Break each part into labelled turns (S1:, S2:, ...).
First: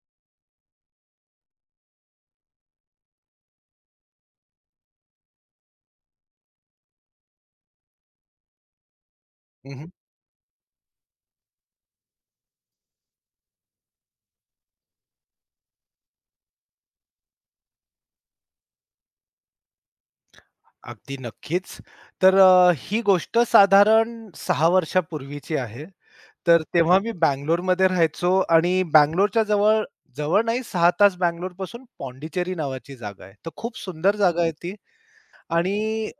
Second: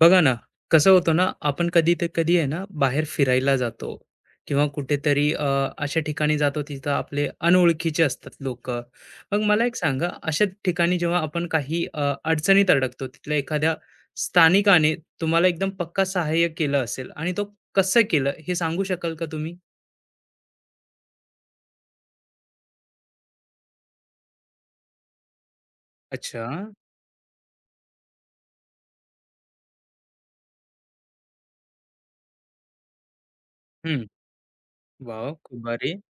S1: बघा ना, कसं होतं ना, आपण कधी ते कधी आहे ना, बाहेर फिरायला जातो किंवा कुठेतरी अशा ठिकाणी जातो तिथं आपले अनोळखीचे असतात लोकं. मग मला
S2: हं,
S1: एक
S2: हं.
S1: सांगा, अशा ठिकाणी जेव्हा आपण काही अडचणीत अडकतो, तिथल्या एखाद्या स्थानिकाने तुम्हाला एकदम पक्का सहाय्य केलं असेल आणि तो कसं केलं हे सांगू शकाल का तुम्ही?
S2: अगदी नक्कीच. तर ही गोष्ट साधारण 6 वर्षापूर्वीची आहे.
S1: अच्छा.
S2: तर तेव्हा मी बंगलोरमध्ये राहायचो आणि बंगलोरच्या जवळ, जवळ नाही 6 तास बंगलोरपासून पॉंडिचेरी नावाची जागा आहे. तर खूप
S1: हं.
S2: सुंदर जागा आहे ती
S1: वॉव! खूप भारी.
S2: आणि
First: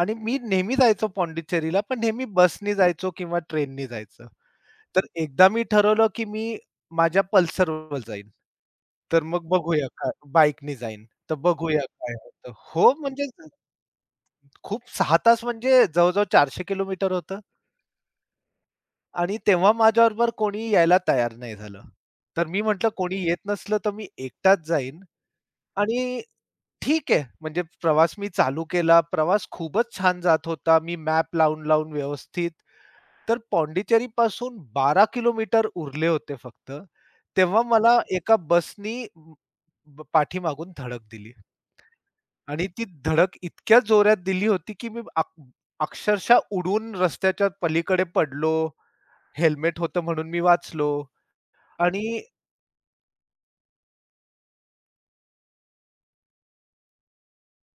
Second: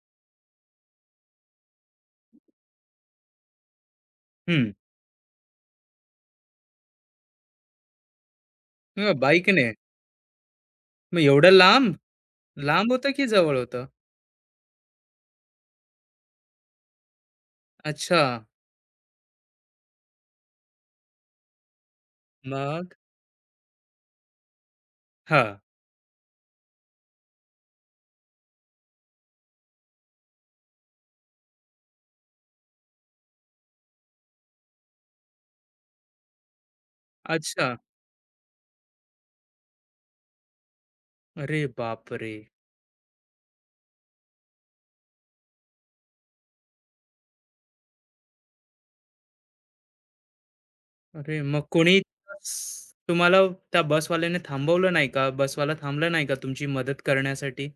S2: आणि मी नेहमी जायचो पॉंडिचेरीला, पण नेहमी बसनी जायचो किंवा ट्रेननी जायचं.
S1: हं.
S2: तर एकदा मी ठरवलं, की मी माझ्या पल्सरवर जाईन. तर मग
S1: बाईकने?
S2: बघूया काय बाईकनी जाईन.
S1: मग
S2: तर
S1: एवढं
S2: बघूया
S1: लांब?
S2: काय होतं.
S1: लांब
S2: हो,
S1: होतं की
S2: म्हणजे
S1: जवळ होतं?
S2: खूप 6 तास म्हणजे जवळ-जवळ 400 किलोमीटर होतं
S1: अच्छा.
S2: आणि तेव्हा माझ्याबरोबर कोणी यायला तयार नाही झालं. तर मी म्हटलं
S1: मग?
S2: कोणी येत नसलं तर मी एकटाच जाईन
S1: हां.
S2: आणि ठीक आहे म्हणजे प्रवास मी चालू केला. प्रवास खूपच छान जात होता. मी मॅप लावून-लावून व्यवस्थित तर पॉंडिचेरीपासून 12 किलोमीटर उरले होते फक्त. तेव्हा
S1: अच्छा.
S2: मला एका बसनी पाठीमागून धडक दिली.
S1: अरे बापरे!
S2: आणि ती धडक इतक्या जोरात दिली होती, की मी अक्षरशः उडून रस्त्याच्या पलीकडे पडलो. हेल्मेट होतं म्हणून मी वाचलो
S1: अरे मग कोणी
S2: आणि
S1: तुम्हाला त्या बसवाल्याने थांबवलं नाही का? बसवाला थांबला नाही का तुमची मदत करण्यासाठी?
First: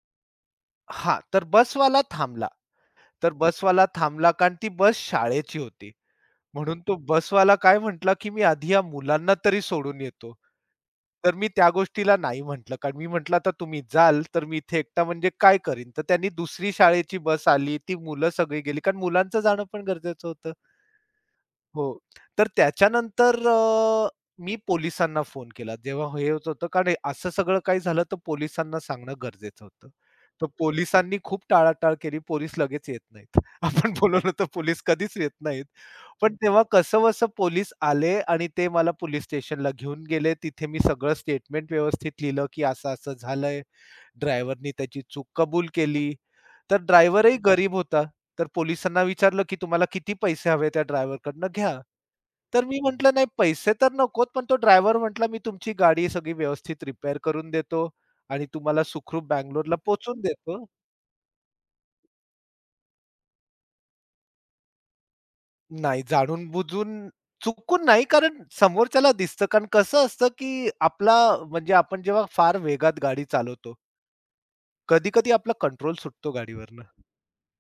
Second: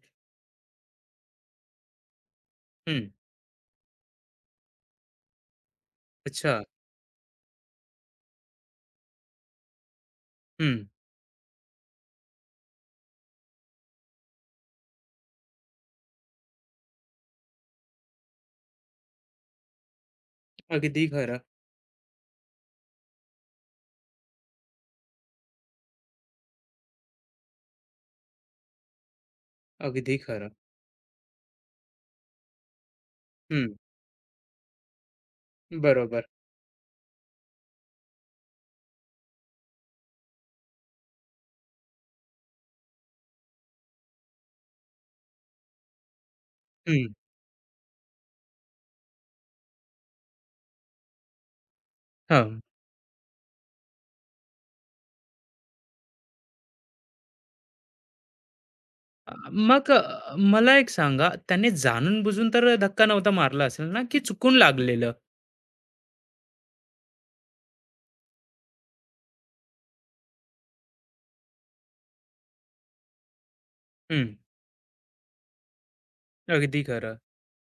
S2: हां, तर बसवाला थांबला.
S1: हं.
S2: तर बसवाला थांबला कारण ती बस शाळेची होती.
S1: अच्छा.
S2: म्हणून तो बसवाला काय म्हटला, की "मी आधी या मुलांना तरी सोडून येतो."
S1: हं.
S2: तर मी त्या गोष्टीला नाही म्हटलं कारण मी म्हटलं, "आता तुम्ही जाल, तर मी इथे एकटा म्हणजे काय करीन?" तर त्यांनी दुसरी शाळेची बस आली. ती मुलं सगळी गेली कारण मुलांचं जाणं पण गरजेचं होतं.
S1: अगदी खरं.
S2: हो. तर त्याच्यानंतर मी पोलिसांना फोन केला. जेव्हा हे होत होतं कारण असं सगळं काही झालं तर पोलिसांना सांगणं गरजेचं होतं.
S1: अगदी
S2: तर
S1: खरं.
S2: पोलिसांनी खूप टाळाटाळ केली. पोलीस लगेच येत नाहीत.
S1: हं.
S2: आपण बोलवलं तर पोलीस कधीच येत नाहीत.
S1: बरोबर.
S2: पण हं. तेव्हा कसंबसं पोलीस आले आणि ते मला पोलीस स्टेशनला घेऊन गेले. तिथे मी सगळं स्टेटमेंट व्यवस्थित लिहिलं, की असं-असं झालंय. ड्रायव्हरनी त्याची चूक कबूल केली. तर
S1: हं.
S2: ड्रायव्हरही गरीब होता. तर पोलिसांना विचारलं, की "तुम्हाला किती पैसे हवे त्या ड्रायव्हरकडनं घ्या."
S1: हां.
S2: तर मी म्हटलं, "नाही पैसे तर नकोत, पण तो ड्रायव्हर म्हटला, "मी तुमची गाडी सगळी व्यवस्थित रिपेअर करून देतो आणि तुम्हाला सुखरूप
S1: अ,
S2: बंगलोरला
S1: मग
S2: पोहोचवून
S1: अ,
S2: देतो."
S1: मला एक सांगा त्याने जाणून-बुजून तर धक्का नव्हता मारला असेल ना, की चुकून लागलेलं?
S2: नाही, जाणून-बुजून चुकून नाही, कारण समोरच्याला दिसतं. कारण कसं असतं, की आपला म्हणजे आपण जेव्हा फार वेगात गाडी चालवतो,
S1: हं.
S2: कधी-कधी आपला कंट्रोल सुटतो
S1: अगदी
S2: गाडीवरनं.
S1: खरं.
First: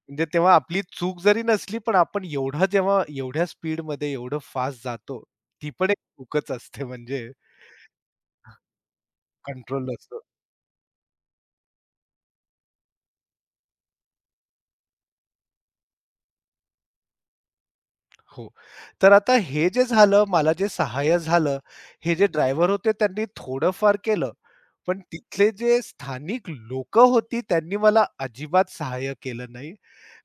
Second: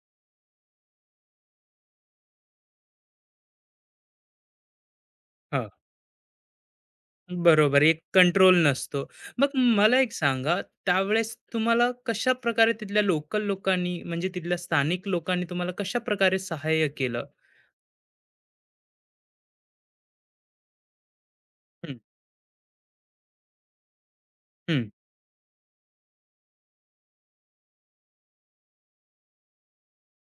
S2: म्हणजे तेव्हा आपली चूक जरी नसली, पण आपण एवढा जेव्हा एवढ्या स्पीडमध्ये एवढं फास्ट जातो,
S1: हां.
S2: ती पण एक चूकच असते म्हणजे
S1: बरोबर, एक कंट्रोल नसतो. मग
S2: कंट्रोल
S1: मला एक
S2: नसतो.
S1: सांगा, त्यावेळेस तुम्हाला कशाप्रकारे तिथल्या लोकल लोकांनी म्हणजे तिथल्या स्थानिक लोकांनी तुम्हाला कशाप्रकारे सहाय्य केलं?
S2: हो. तर आता हे जे झालं, मला जे सहाय्य झालं,
S1: हं.
S2: हे जे ड्रायव्हर होते त्यांनी थोडंफार केलं,
S1: हं.
S2: पण तिथले जे स्थानिक लोकं होती त्यांनी मला अजिबात सहाय्य केलं नाही.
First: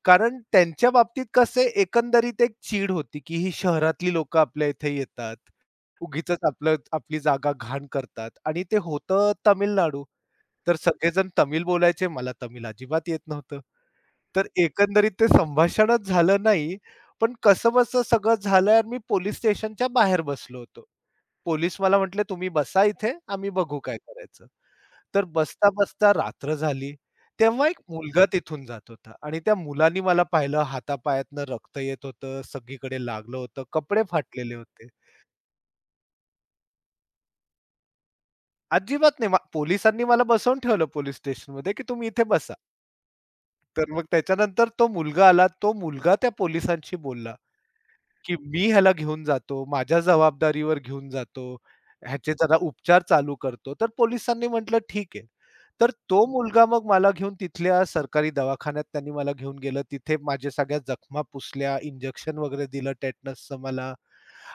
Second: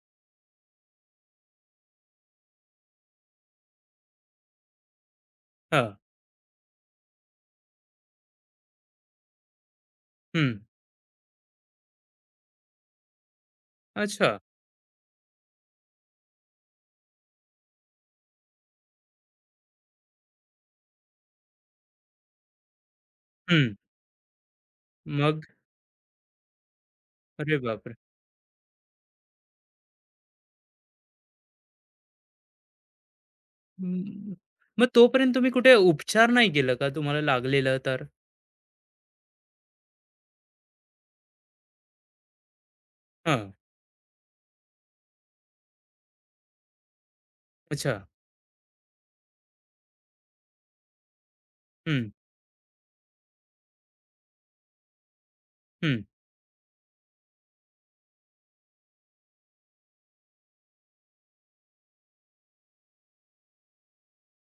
S2: कारण त्यांच्या बाबतीत कसं एकंदरीत एक चीड होती, की ही शहरातली लोकं आपल्या इथे येतात.
S1: हां.
S2: उगीचच आपलं आपली जागा घाण करतात आणि ते होतं तामिळनाडू.
S1: हं.
S2: तर सगळेजण तमिळ बोलायचे. मला तमिळ अजिबात येत नव्हतं.
S1: अच्छा.
S2: तर एकंदरीत ते संभाषणच झालं नाही. पण कसंबसं सगळं झालं आणि मी पोलिस स्टेशनच्या बाहेर बसलो होतो. पोलीस मला म्हटले, "तुम्ही बसा इथे, आम्ही
S1: हं.
S2: बघू काय करायचं." तर
S1: मग
S2: बसता-बसता रात्र झाली.
S1: अरे
S2: तेव्हा एक
S1: बापरे!
S2: मुलगा तिथून जात होता आणि त्या मुलानी मला पाहिलं. हातापायातनं रक्त येत होतं, सगळीकडे लागलं होतं, कपडे
S1: हं.
S2: फाटलेले
S1: मग
S2: होते.
S1: तोपर्यंत तुम्ही कुठे उपचार नाही केलं का तुम्हाला लागलेलं तर?
S2: अजिबात नाही. पोलिसांनी मला बसवून ठेवलं पोलिस स्टेशनमध्ये, की तुम्ही इथे बसा.
S1: हां.
S2: तर मग त्याच्यानंतर तो मुलगा आला. तो मुलगा त्या पोलिसांशी बोलला,
S1: अच्छा.
S2: की "मी ह्याला घेऊन जातो. माझ्या जबाबदारीवर घेऊन जातो.
S1: हं.
S2: ह्याचे जरा उपचार चालू करतो." तर पोलिसांनी म्हटलं, "ठीक आहे." तर
S1: हं.
S2: तो मुलगा मग मला घेऊन तिथल्या सरकारी दवाखान्यात त्यांनी मला घेऊन गेलं. तिथे माझ्या सगळ्या जखमा पुसल्या, इंजेक्शन वगैरे दिलं टेटनसचं मला.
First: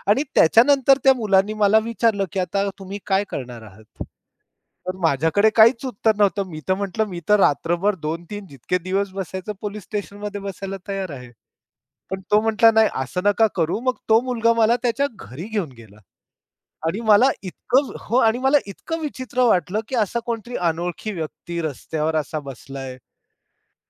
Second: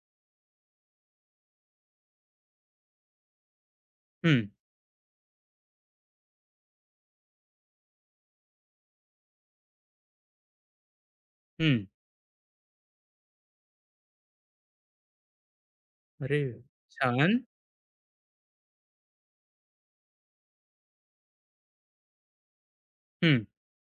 S2: आणि त्याच्यानंतर त्या मुलांनी मला विचारलं, की "आता तुम्ही काय करणार आहात?"
S1: हं.
S2: तर माझ्याकडे काहीच उत्तर नव्हतं. मी तर म्हटलं, "मी तर रात्रभर दोन तीन जितके दिवस बसायचं पोलीस स्टेशनमध्ये बसायला तयार आहे."
S1: हं.
S2: पण तो म्हटला, "नाही, असं नका करू." मग तो मुलगा मला त्याच्या घरी घेऊन गेला.
S1: अरे
S2: आणि मला
S1: छान.
S2: इतकं हो आणि मला इतकं विचित्र वाटलं, की असा कोणतरी अनोळखी व्यक्ती रस्त्यावर असा बसलाय.
S1: हं.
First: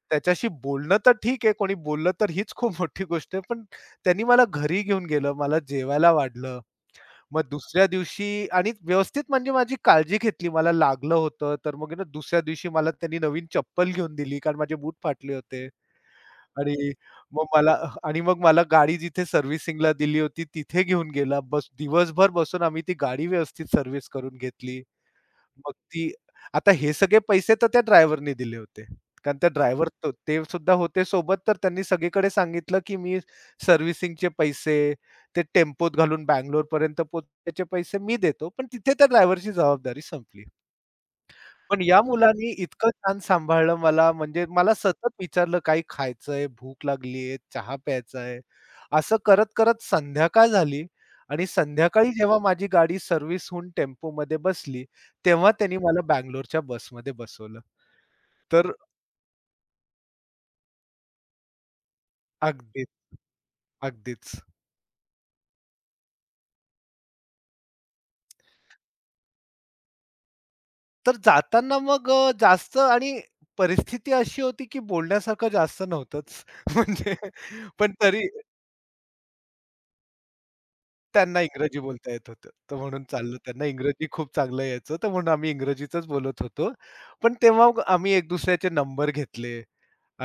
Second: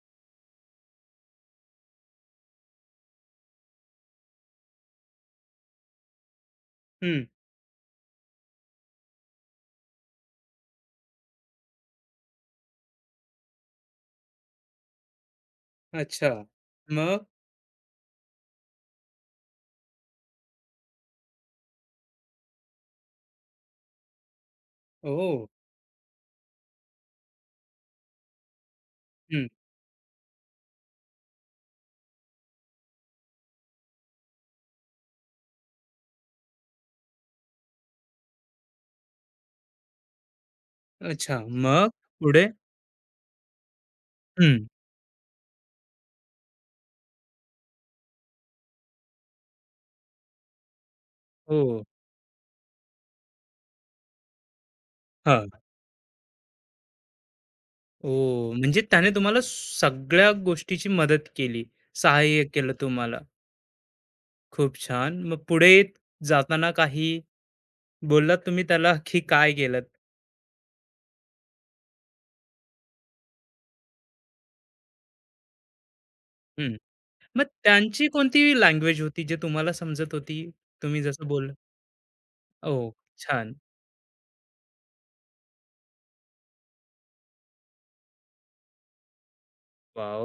S2: त्याच्याशी बोलणं तर ठीक आहे, कोणी बोललं तर हीच खूप मोठी गोष्ट आहे. पण त्यांनी मला घरी घेऊन गेलं, मला जेवायला वाढलं.
S1: हं.
S2: मग दुसऱ्या दिवशी आणि व्यवस्थित म्हणजे माझी काळजी घेतली. मला लागलं होतं, तर मग आहे ना दुसऱ्या दिवशी मला त्यांनी नवीन चप्पल घेऊन दिली, कारण माझे बूट फाटले होते.
S1: अच्छा.
S2: आणि
S1: मग?
S2: मग मला आणि मग मला गाडी जिथे सर्व्हिसिंगला दिली होती, तिथे घेऊन गेला. बस दिवसभर बसून आम्ही ती गाडी व्यवस्थित सर्व्हिस करून घेतली.
S1: ओह!
S2: मग ती आता हे सगळे पैसे तर त्या ड्रायव्हरनी दिले होते. कारण
S1: हं.
S2: त्या ड्रायव्हर त ते सुद्धा होते सोबत, तर त्यांनी सगळीकडे सांगितलं, की मी सर्व्हिसिंगचे पैसे, ते टेम्पोत घालून बंगलोरपर्यंत पोहोचण्याचे पैसे मी देतो. पण तिथे त्या ड्रायव्हरची जबाबदारी संपली.
S1: अच्छा.
S2: पण
S1: मग
S2: या
S1: पुढे?
S2: मुलांनी इतकं छान सांभाळलं मला, म्हणजे
S1: हं.
S2: मला सतत विचारलं, "काही खायचंय? भूक लागलीये? चहा प्यायचा आहे?" असं करत-करत संध्याकाळ झाली आणि
S1: हो.
S2: संध्याकाळी जेव्हा माझी गाडी सर्व्हिस होऊन टेम्पोमध्ये बसली,
S1: हां.
S2: तेव्हा त्यांनी मला बंगलोरच्या बसमध्ये बसवलं.
S1: ओह!
S2: तर
S1: म्हणजे त्याने तुम्हाला सगळ्या गोष्टीची मदत केली. सहाय्य केलं
S2: अगदीच,
S1: तुम्हाला.
S2: अगदीच.
S1: खूप छान. मग पुढे जाताना काही बोललात तुम्ही त्याला, की काय केलंत?
S2: तर जाताना मग जास्त आणि परिस्थिती अशी होती, की बोलण्यासारखं जास्त नव्हतंच.
S1: हं. मग
S2: म्हणजे पण
S1: त्यांची
S2: तरी
S1: कोणती लँग्वेज होती जे तुम्हाला समजत होती? तुम्ही जसं
S2: त्यांना
S1: बोलला
S2: इंग्रजी बोलता येत होतं. तर
S1: ओह!
S2: म्हणून चाललं
S1: छान.
S2: त्यांना इंग्रजी खूप चांगलं यायचं, तर म्हणून आम्ही इंग्रजीतच बोलत होतो. पण तेव्हा मग आम्ही एक दुसऱ्याचे नंबर घेतले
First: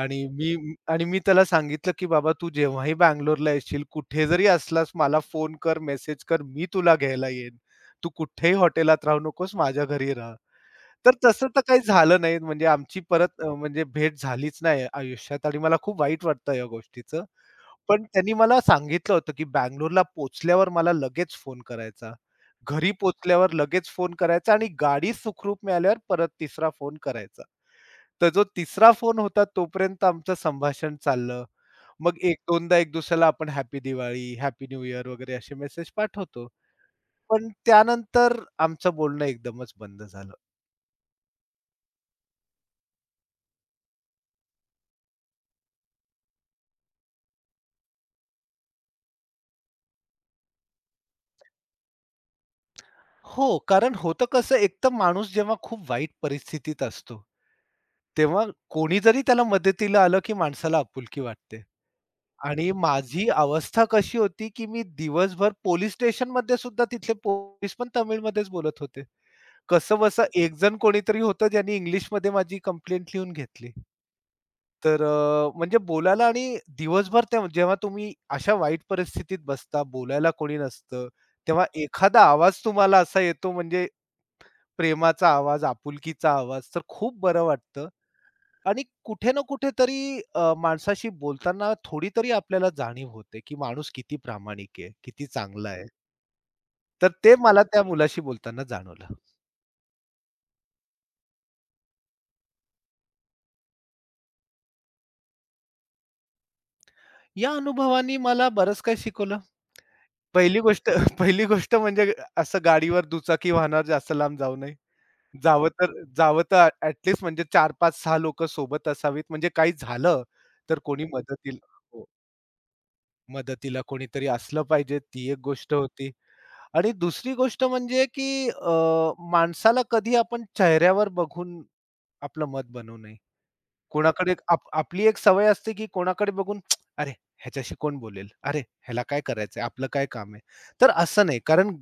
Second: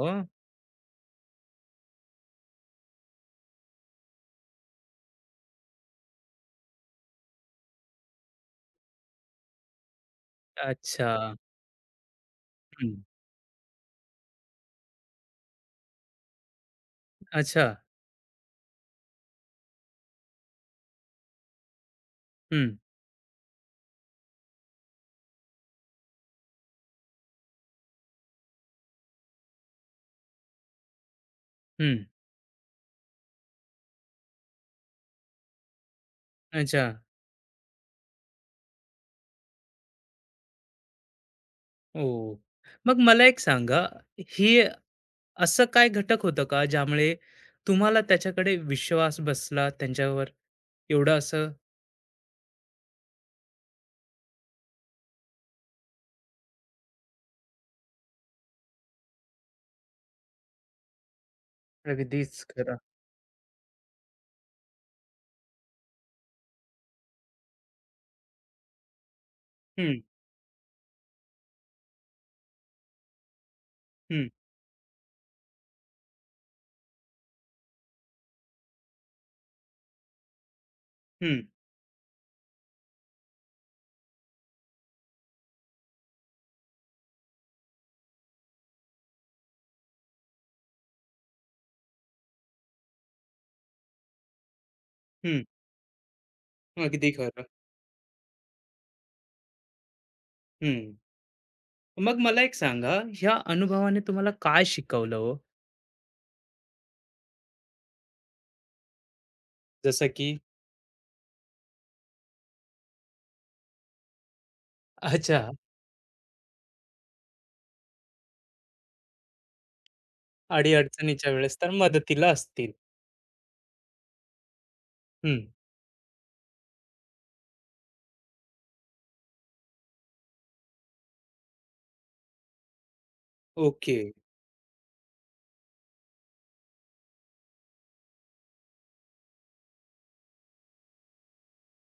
S2: आणि मी त्याला सांगितलं, की "बाबा तू जेव्हाही बंगलोरला येशील, कुठे जरी असलास मला फोन कर, मेसेज कर, मी तुला घ्यायला येईन. तू कुठेही हॉटेलात राहू नकोस, माझ्या घरी राहा."
S1: अच्छा.
S2: तर तसं तर काही झालं नाही. म्हणजे
S1: हं.
S2: आमची परत म्हणजे भेट झालीच नाही आयुष्यात आणि मला खूप वाईट वाटतं या गोष्टीचं.
S1: अच्छा.
S2: पण त्यांनी मला सांगितलं होतं, की बंगलोरला पोहोचल्यावर मला लगेच फोन करायचा.
S1: हं.
S2: घरी पोहोचल्यावर लगेच फोन करायचा आणि गाडी सुखरूप मिळाल्यावर परत तिसरा फोन करायचा. तर जो तिसरा फोन होता तोपर्यंत आमचं संभाषण चाललं.
S1: हं.
S2: मग एक दोनदा एक दुसऱ्याला आपण happy Diwali, happy new year वगैरे असे मेसेज पाठवतो.
S1: अच्छा.
S2: पण त्यानंतर आमचं बोलणं एकदमच बंद झालं.
S1: ओह! मग मला एक सांगा, ही असं काय घटक होतं का ज्यामुळे तुम्हाला त्याच्याकडे विश्वास बसला त्यांच्यावर एवढं असं
S2: हो, कारण होतं कसं, एकतर माणूस जेव्हा खूप वाईट परिस्थितीत असतो, तेव्हा कोणी जरी त्याला मदतीला आलं, की माणसाला आपुलकी वाटते.
S1: अगदीच
S2: आणि
S1: खरं.
S2: माझी अवस्था कशी होती, की मी दिवसभर पोलिस स्टेशनमध्ये सुद्धा तिथले पोलीस पण तमिळमध्येच बोलत होते.
S1: हम्म.
S2: कसंबसं एकजण कोणीतरी होतं, ज्यांनी इंग्लिशमध्ये माझी कंप्लेंट लिहून घेतली.
S1: हम्म.
S2: तर म्हणजे बोलायला आणि दिवसभर ते जेव्हा तुम्ही अशा वाईट परिस्थितीत बसता, बोलायला कोणी नसतं,
S1: हम्म.
S2: तेव्हा एखादा आवाज तुम्हाला असा येतो म्हणजे प्रेमाचा आवाज, आपुलकीचा आवाज तर खूप बरं वाटतं आणि कुठे ना कुठेतरी माणसाशी बोलताना थोडी तरी आपल्याला जाणीव होते, की माणूस किती प्रामाणिक आहे, किती
S1: हम्म.
S2: चांगला आहे. तर
S1: अगदी
S2: ते
S1: खरं.
S2: मला त्या मुलाशी बोलताना जाणवलं.
S1: हम्म. मग मला एक सांगा ह्या अनुभवाने तुम्हाला काय शिकवलं हो
S2: या अनुभवानी मला बरंच काही शिकवलं.
S1: जसं की
S2: पहिली गोष्ट पहिली गोष्ट म्हणजे असं गाडीवर दुचाकी वाहनावर जास्त लांब जाऊ नये.
S1: अच्छा
S2: जावं तर जावं तर म्हणजे 4-5-6 लोकं सोबत असावीत म्हणजे काही झालं
S1: आडी
S2: तर कोणी
S1: अडचणीच्या वेळेस
S2: मदतीला
S1: तर
S2: हो.
S1: मदतीला असतील.
S2: मदतीला कोणीतरी असलं पाहिजे, ती एक
S1: हम्म.
S2: गोष्ट होती. आणि दुसरी गोष्ट म्हणजे की माणसाला कधी आपण चेहऱ्यावर बघून आपलं मत बनवू नये.
S1: ओके.
S2: कोणाकडे आपली एक सवय असते की कोणाकडे बघून "अरे, ह्याच्याशी कोण बोलेल? अरे, ह्याला काय करायचंय? आपलं काय काम आहे?" तर असं नाही. कारण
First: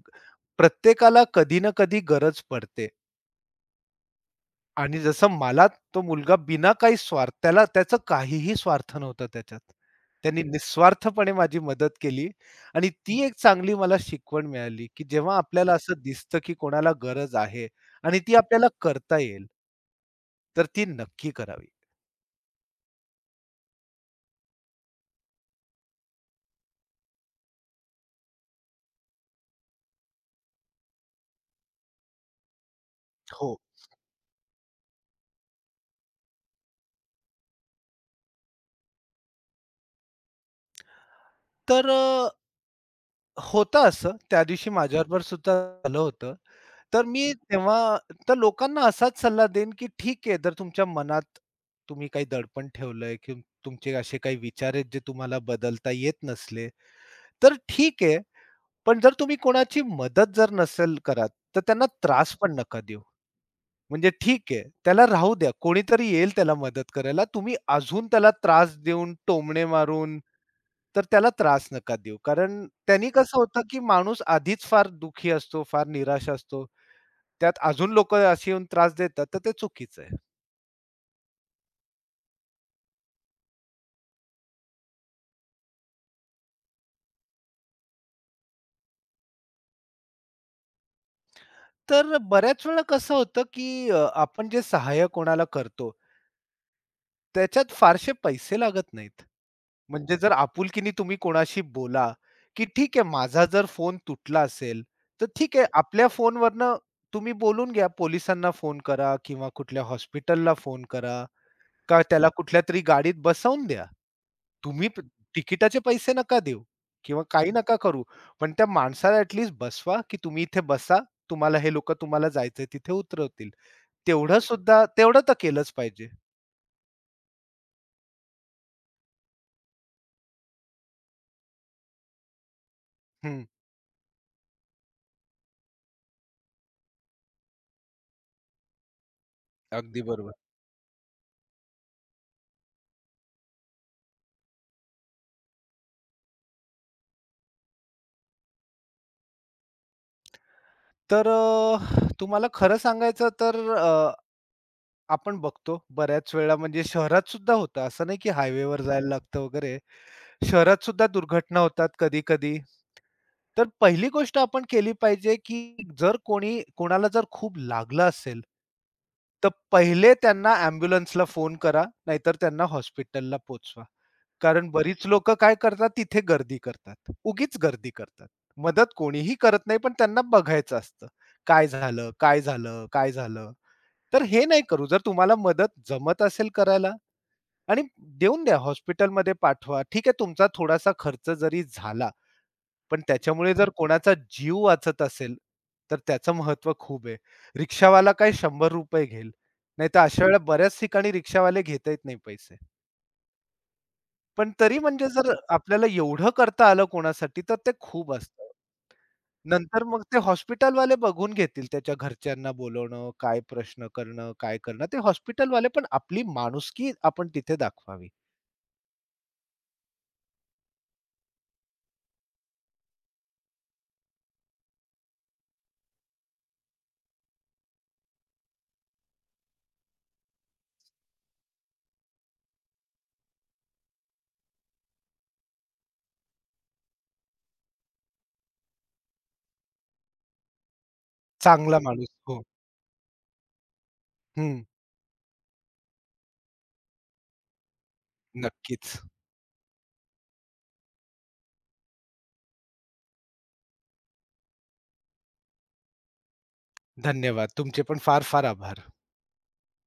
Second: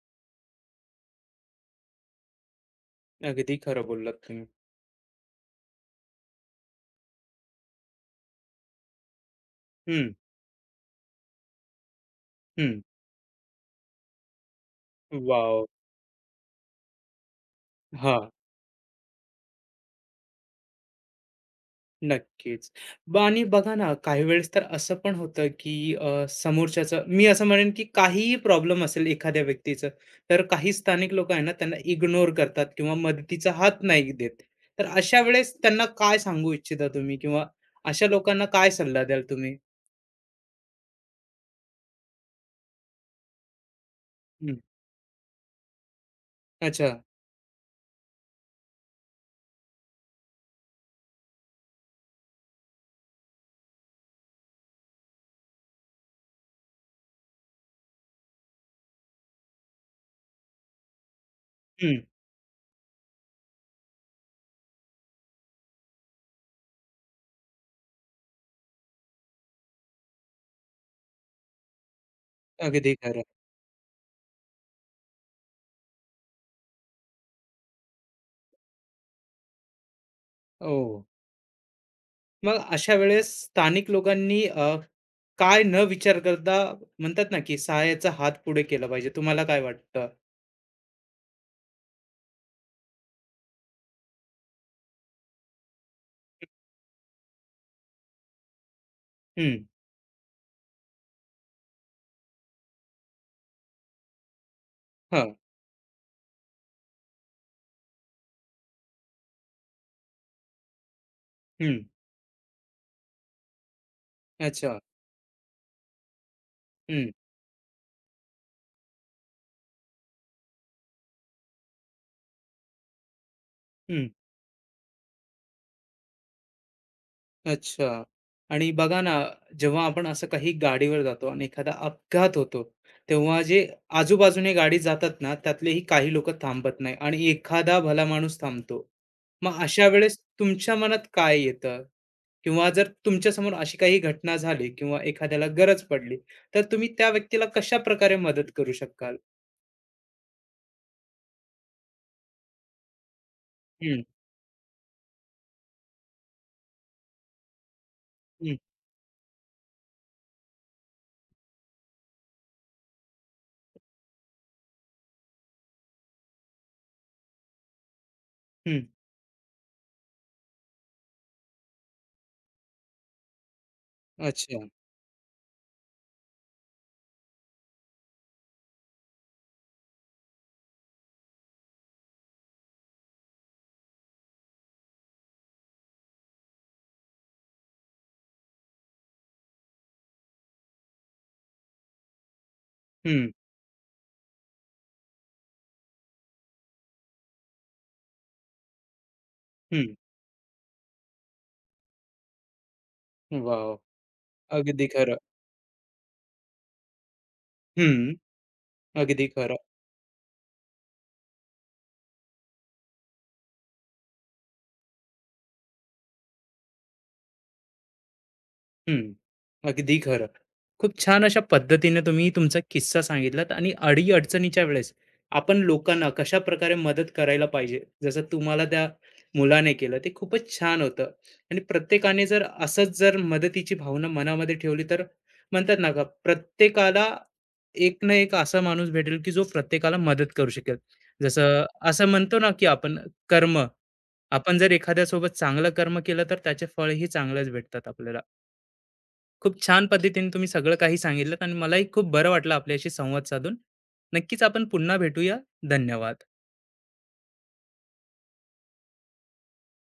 S2: प्रत्येकाला कधी ना कधी गरज पडते.
S1: अगदी खरं बोललात तुम्ही.
S2: आणि जसं मला तो मुलगा बिना काही स्वार्थ त्याला त्याचं काहीही स्वार्थ नव्हता त्याच्यात.
S1: हम्म.
S2: त्यांनी निस्वार्थपणे माझी मदत केली
S1: हम्म.
S2: आणि ती एक चांगली मला शिकवण मिळाली, की जेव्हा
S1: वाव.
S2: आपल्याला असं दिसतं, की कोणाला गरज आहे
S1: हा.
S2: आणि ती आपल्याला करता येईल, तर ती नक्की करावी.
S1: नक्कीच. आणि बघा ना, काही वेळेस तर असं पण होतं, की समोरच्याचं मी असं म्हणेन, की काहीही प्रॉब्लेम असेल एखाद्या व्यक्तीचं, तर काही स्थानिक लोकं आहे ना, त्यांना इग्नोर करतात किंवा मदतीचा
S2: हो.
S1: हात नाही देत. तर अशा वेळेस त्यांना काय सांगू इच्छिता तुम्ही? किंवा अशा लोकांना काय सल्ला द्याल तुम्ही?
S2: तर होतं असं. त्या
S1: हं.
S2: दिवशी माझ्याबरोबर सुद्धा झालं होतं.
S1: अच्छा.
S2: तर मी तेव्हा तर लोकांना असाच सल्ला देईन, की ठीक आहे जर तुमच्या मनात तुम्ही काही दडपण ठेवलंय, की तुमचे असे काही विचार आहेत जे तुम्हाला बदलता येत नसले, तर ठीक आहे. पण जर तुम्ही कोणाची मदत जर नसेल करत, तर त्यांना
S1: हं.
S2: त्रास पण नका देऊ. म्हणजे ठीक आहे, त्याला राहू द्या. कोणीतरी येईल त्याला मदत करायला. तुम्ही अजून त्याला त्रास देऊन, टोमणे मारून, तर त्याला त्रास नका देऊ. कारण
S1: अगदी
S2: त्यांनी
S1: खरं.
S2: कसं होतं, की माणूस आधीच फार दुःखी असतो, फार निराश असतो. त्यात अजून लोकं अशी येऊन त्रास देतात, तर ते चुकीचं आहे.
S1: हो. मग अशा वेळेस स्थानिक लोकांनी काय न विचार करता म्हणतात ना, की सहाय्याचा हात पुढे केला पाहिजे. तुम्हाला काय वाटतं?
S2: तर बऱ्याच वेळा कसं होतं, की आपण जे सहाय्य कोणाला करतो, त्याच्यात फारसे पैसे लागत नाहीत.
S1: हं.
S2: म्हणजे जर आपुलकीने तुम्ही कोणाशी बोला, की ठीक आहे माझा जर फोन तुटला असेल, तर
S1: हां.
S2: ठीक आहे आपल्या फोनवरनं तुम्ही बोलून घ्या. पोलिसांना फोन करा किंवा कुठल्या हॉस्पिटलला फोन करा
S1: हं.
S2: का त्याला कुठल्यातरी गाडीत बसवून द्या.
S1: अच्छा.
S2: तुम्ही प तिकिटाचे पैसे नका देऊ
S1: हं.
S2: किंवा काही नका करू. पण त्या माणसाला ॲट बसवा, की तुम्ही इथे बसा. तुम्हाला हे लोकं तुम्हाला जायचंय तिथे उतरवतील.
S1: हं.
S2: तेवढं तर केलंच पाहिजे.
S1: अच्छा आणि बघा ना, जेव्हा आपण असं काही गाडीवर जातो आणि एखादा अपघात होतो, तेव्हा
S2: हं,
S1: जे आजूबाजूने गाडी जातात ना, त्यातलेही काही लोकं थांबत नाही आणि एखादा भला माणूस थांबतो. मग अशा
S2: अगदी
S1: वेळेस
S2: बरोबर.
S1: तुमच्या मनात काय येतं? किंवा जर तुमच्यासमोर अशी काही घटना झाली किंवा एखाद्याला गरज पडली, तर तुम्ही त्या व्यक्तीला कशाप्रकारे मदत करू शकाल?
S2: तर तुम्हाला खरं सांगायचं तर
S1: हं.
S2: आपण बघतो बऱ्याच वेळा म्हणजे शहरात सुद्धा होतं. असं नाही की
S1: हं.
S2: हायवेवर जायला लागतं वगैरे. शहरात सुद्धा दुर्घटना होतात कधी-कधी. तर पहिली गोष्ट आपण केली पाहिजे, की जर कोणी कोणाला जर खूप लागलं असेल,
S1: हं.
S2: तर पहिले त्यांना ॲम्ब्युलन्सला फोन करा, नाहीतर त्यांना हॉस्पिटलला पोहोचवा.
S1: अच्छा.
S2: कारण बरीच लोक काय करतात, तिथे गर्दी करतात. उगीच गर्दी करतात. मदत कोणीही करत नाही, पण त्यांना बघायचं असतं. काय झालं? काय झालं? काय झालं? तर हे नाही करू. जर तुम्हाला मदत जमत असेल करायला आणि देऊन द्या, हॉस्पिटलमध्ये पाठवा. ठीक आहे, तुमचा थोडासा खर्च जरी झाला पण
S1: हं.
S2: त्याच्यामुळे जर कोणाचा जीव वाचत असेल, तर त्याचं महत्त्व खूप आहे. रिक्षावाला काय ₹100 घेईल.
S1: हं.
S2: नाहीतर अशा हं. वेळेला बऱ्याच ठिकाणी रिक्षावाले घेता येत नाही पैसे.
S1: वॉव!
S2: पण तरी
S1: अगदी
S2: म्हणजे
S1: खरं.
S2: जर आपल्याला एवढं करता आलं कोणासाठी तर ते
S1: हं.
S2: खूप असतं.
S1: अगदी खरं.
S2: नंतर मग ते हॉस्पिटलवाले बघून घेतील त्याच्या घरच्यांना बोलवणं, काय प्रश्न करणं, काय करणं ते हॉस्पिटलवाले पण आपली माणुसकी आपण तिथे दाखवावी.
S1: हं. अगदी खरं. खूप छान अशा पद्धतीने तुम्ही तुमचा किस्सा सांगितलात आणि अडीअडचणीच्या वेळेस आपण लोकांना कशा प्रकारे मदत करायला पाहिजे जसं तुम्हाला त्या मुलाने केलं ते खूपच छान होतं आणि प्रत्येकाने जर असंच जर मदतीची भावना मनामध्ये ठेवली तर म्हणतात ना का प्रत्येकाला एक ना एक असा माणूस भेटेल की जो प्रत्येकाला मदत करू शकेल जसं
S2: चांगला माणूस.
S1: असं म्हणतो
S2: हो.
S1: ना की आपण कर्म आपण
S2: हं.
S1: जर एखाद्यासोबत चांगलं कर्म केलं तर त्याचे फळही चांगलंच भेटतात आपल्याला.
S2: नक्कीच.
S1: खूप छान पद्धतीने तुम्ही सगळं काही सांगितलं आणि मलाही खूप बरं वाटलं आपल्याशी संवाद साधून. नक्कीच आपण पुन्हा भेटूया. धन्यवाद.
S2: धन्यवाद. तुमचे पण फार-फार आभार.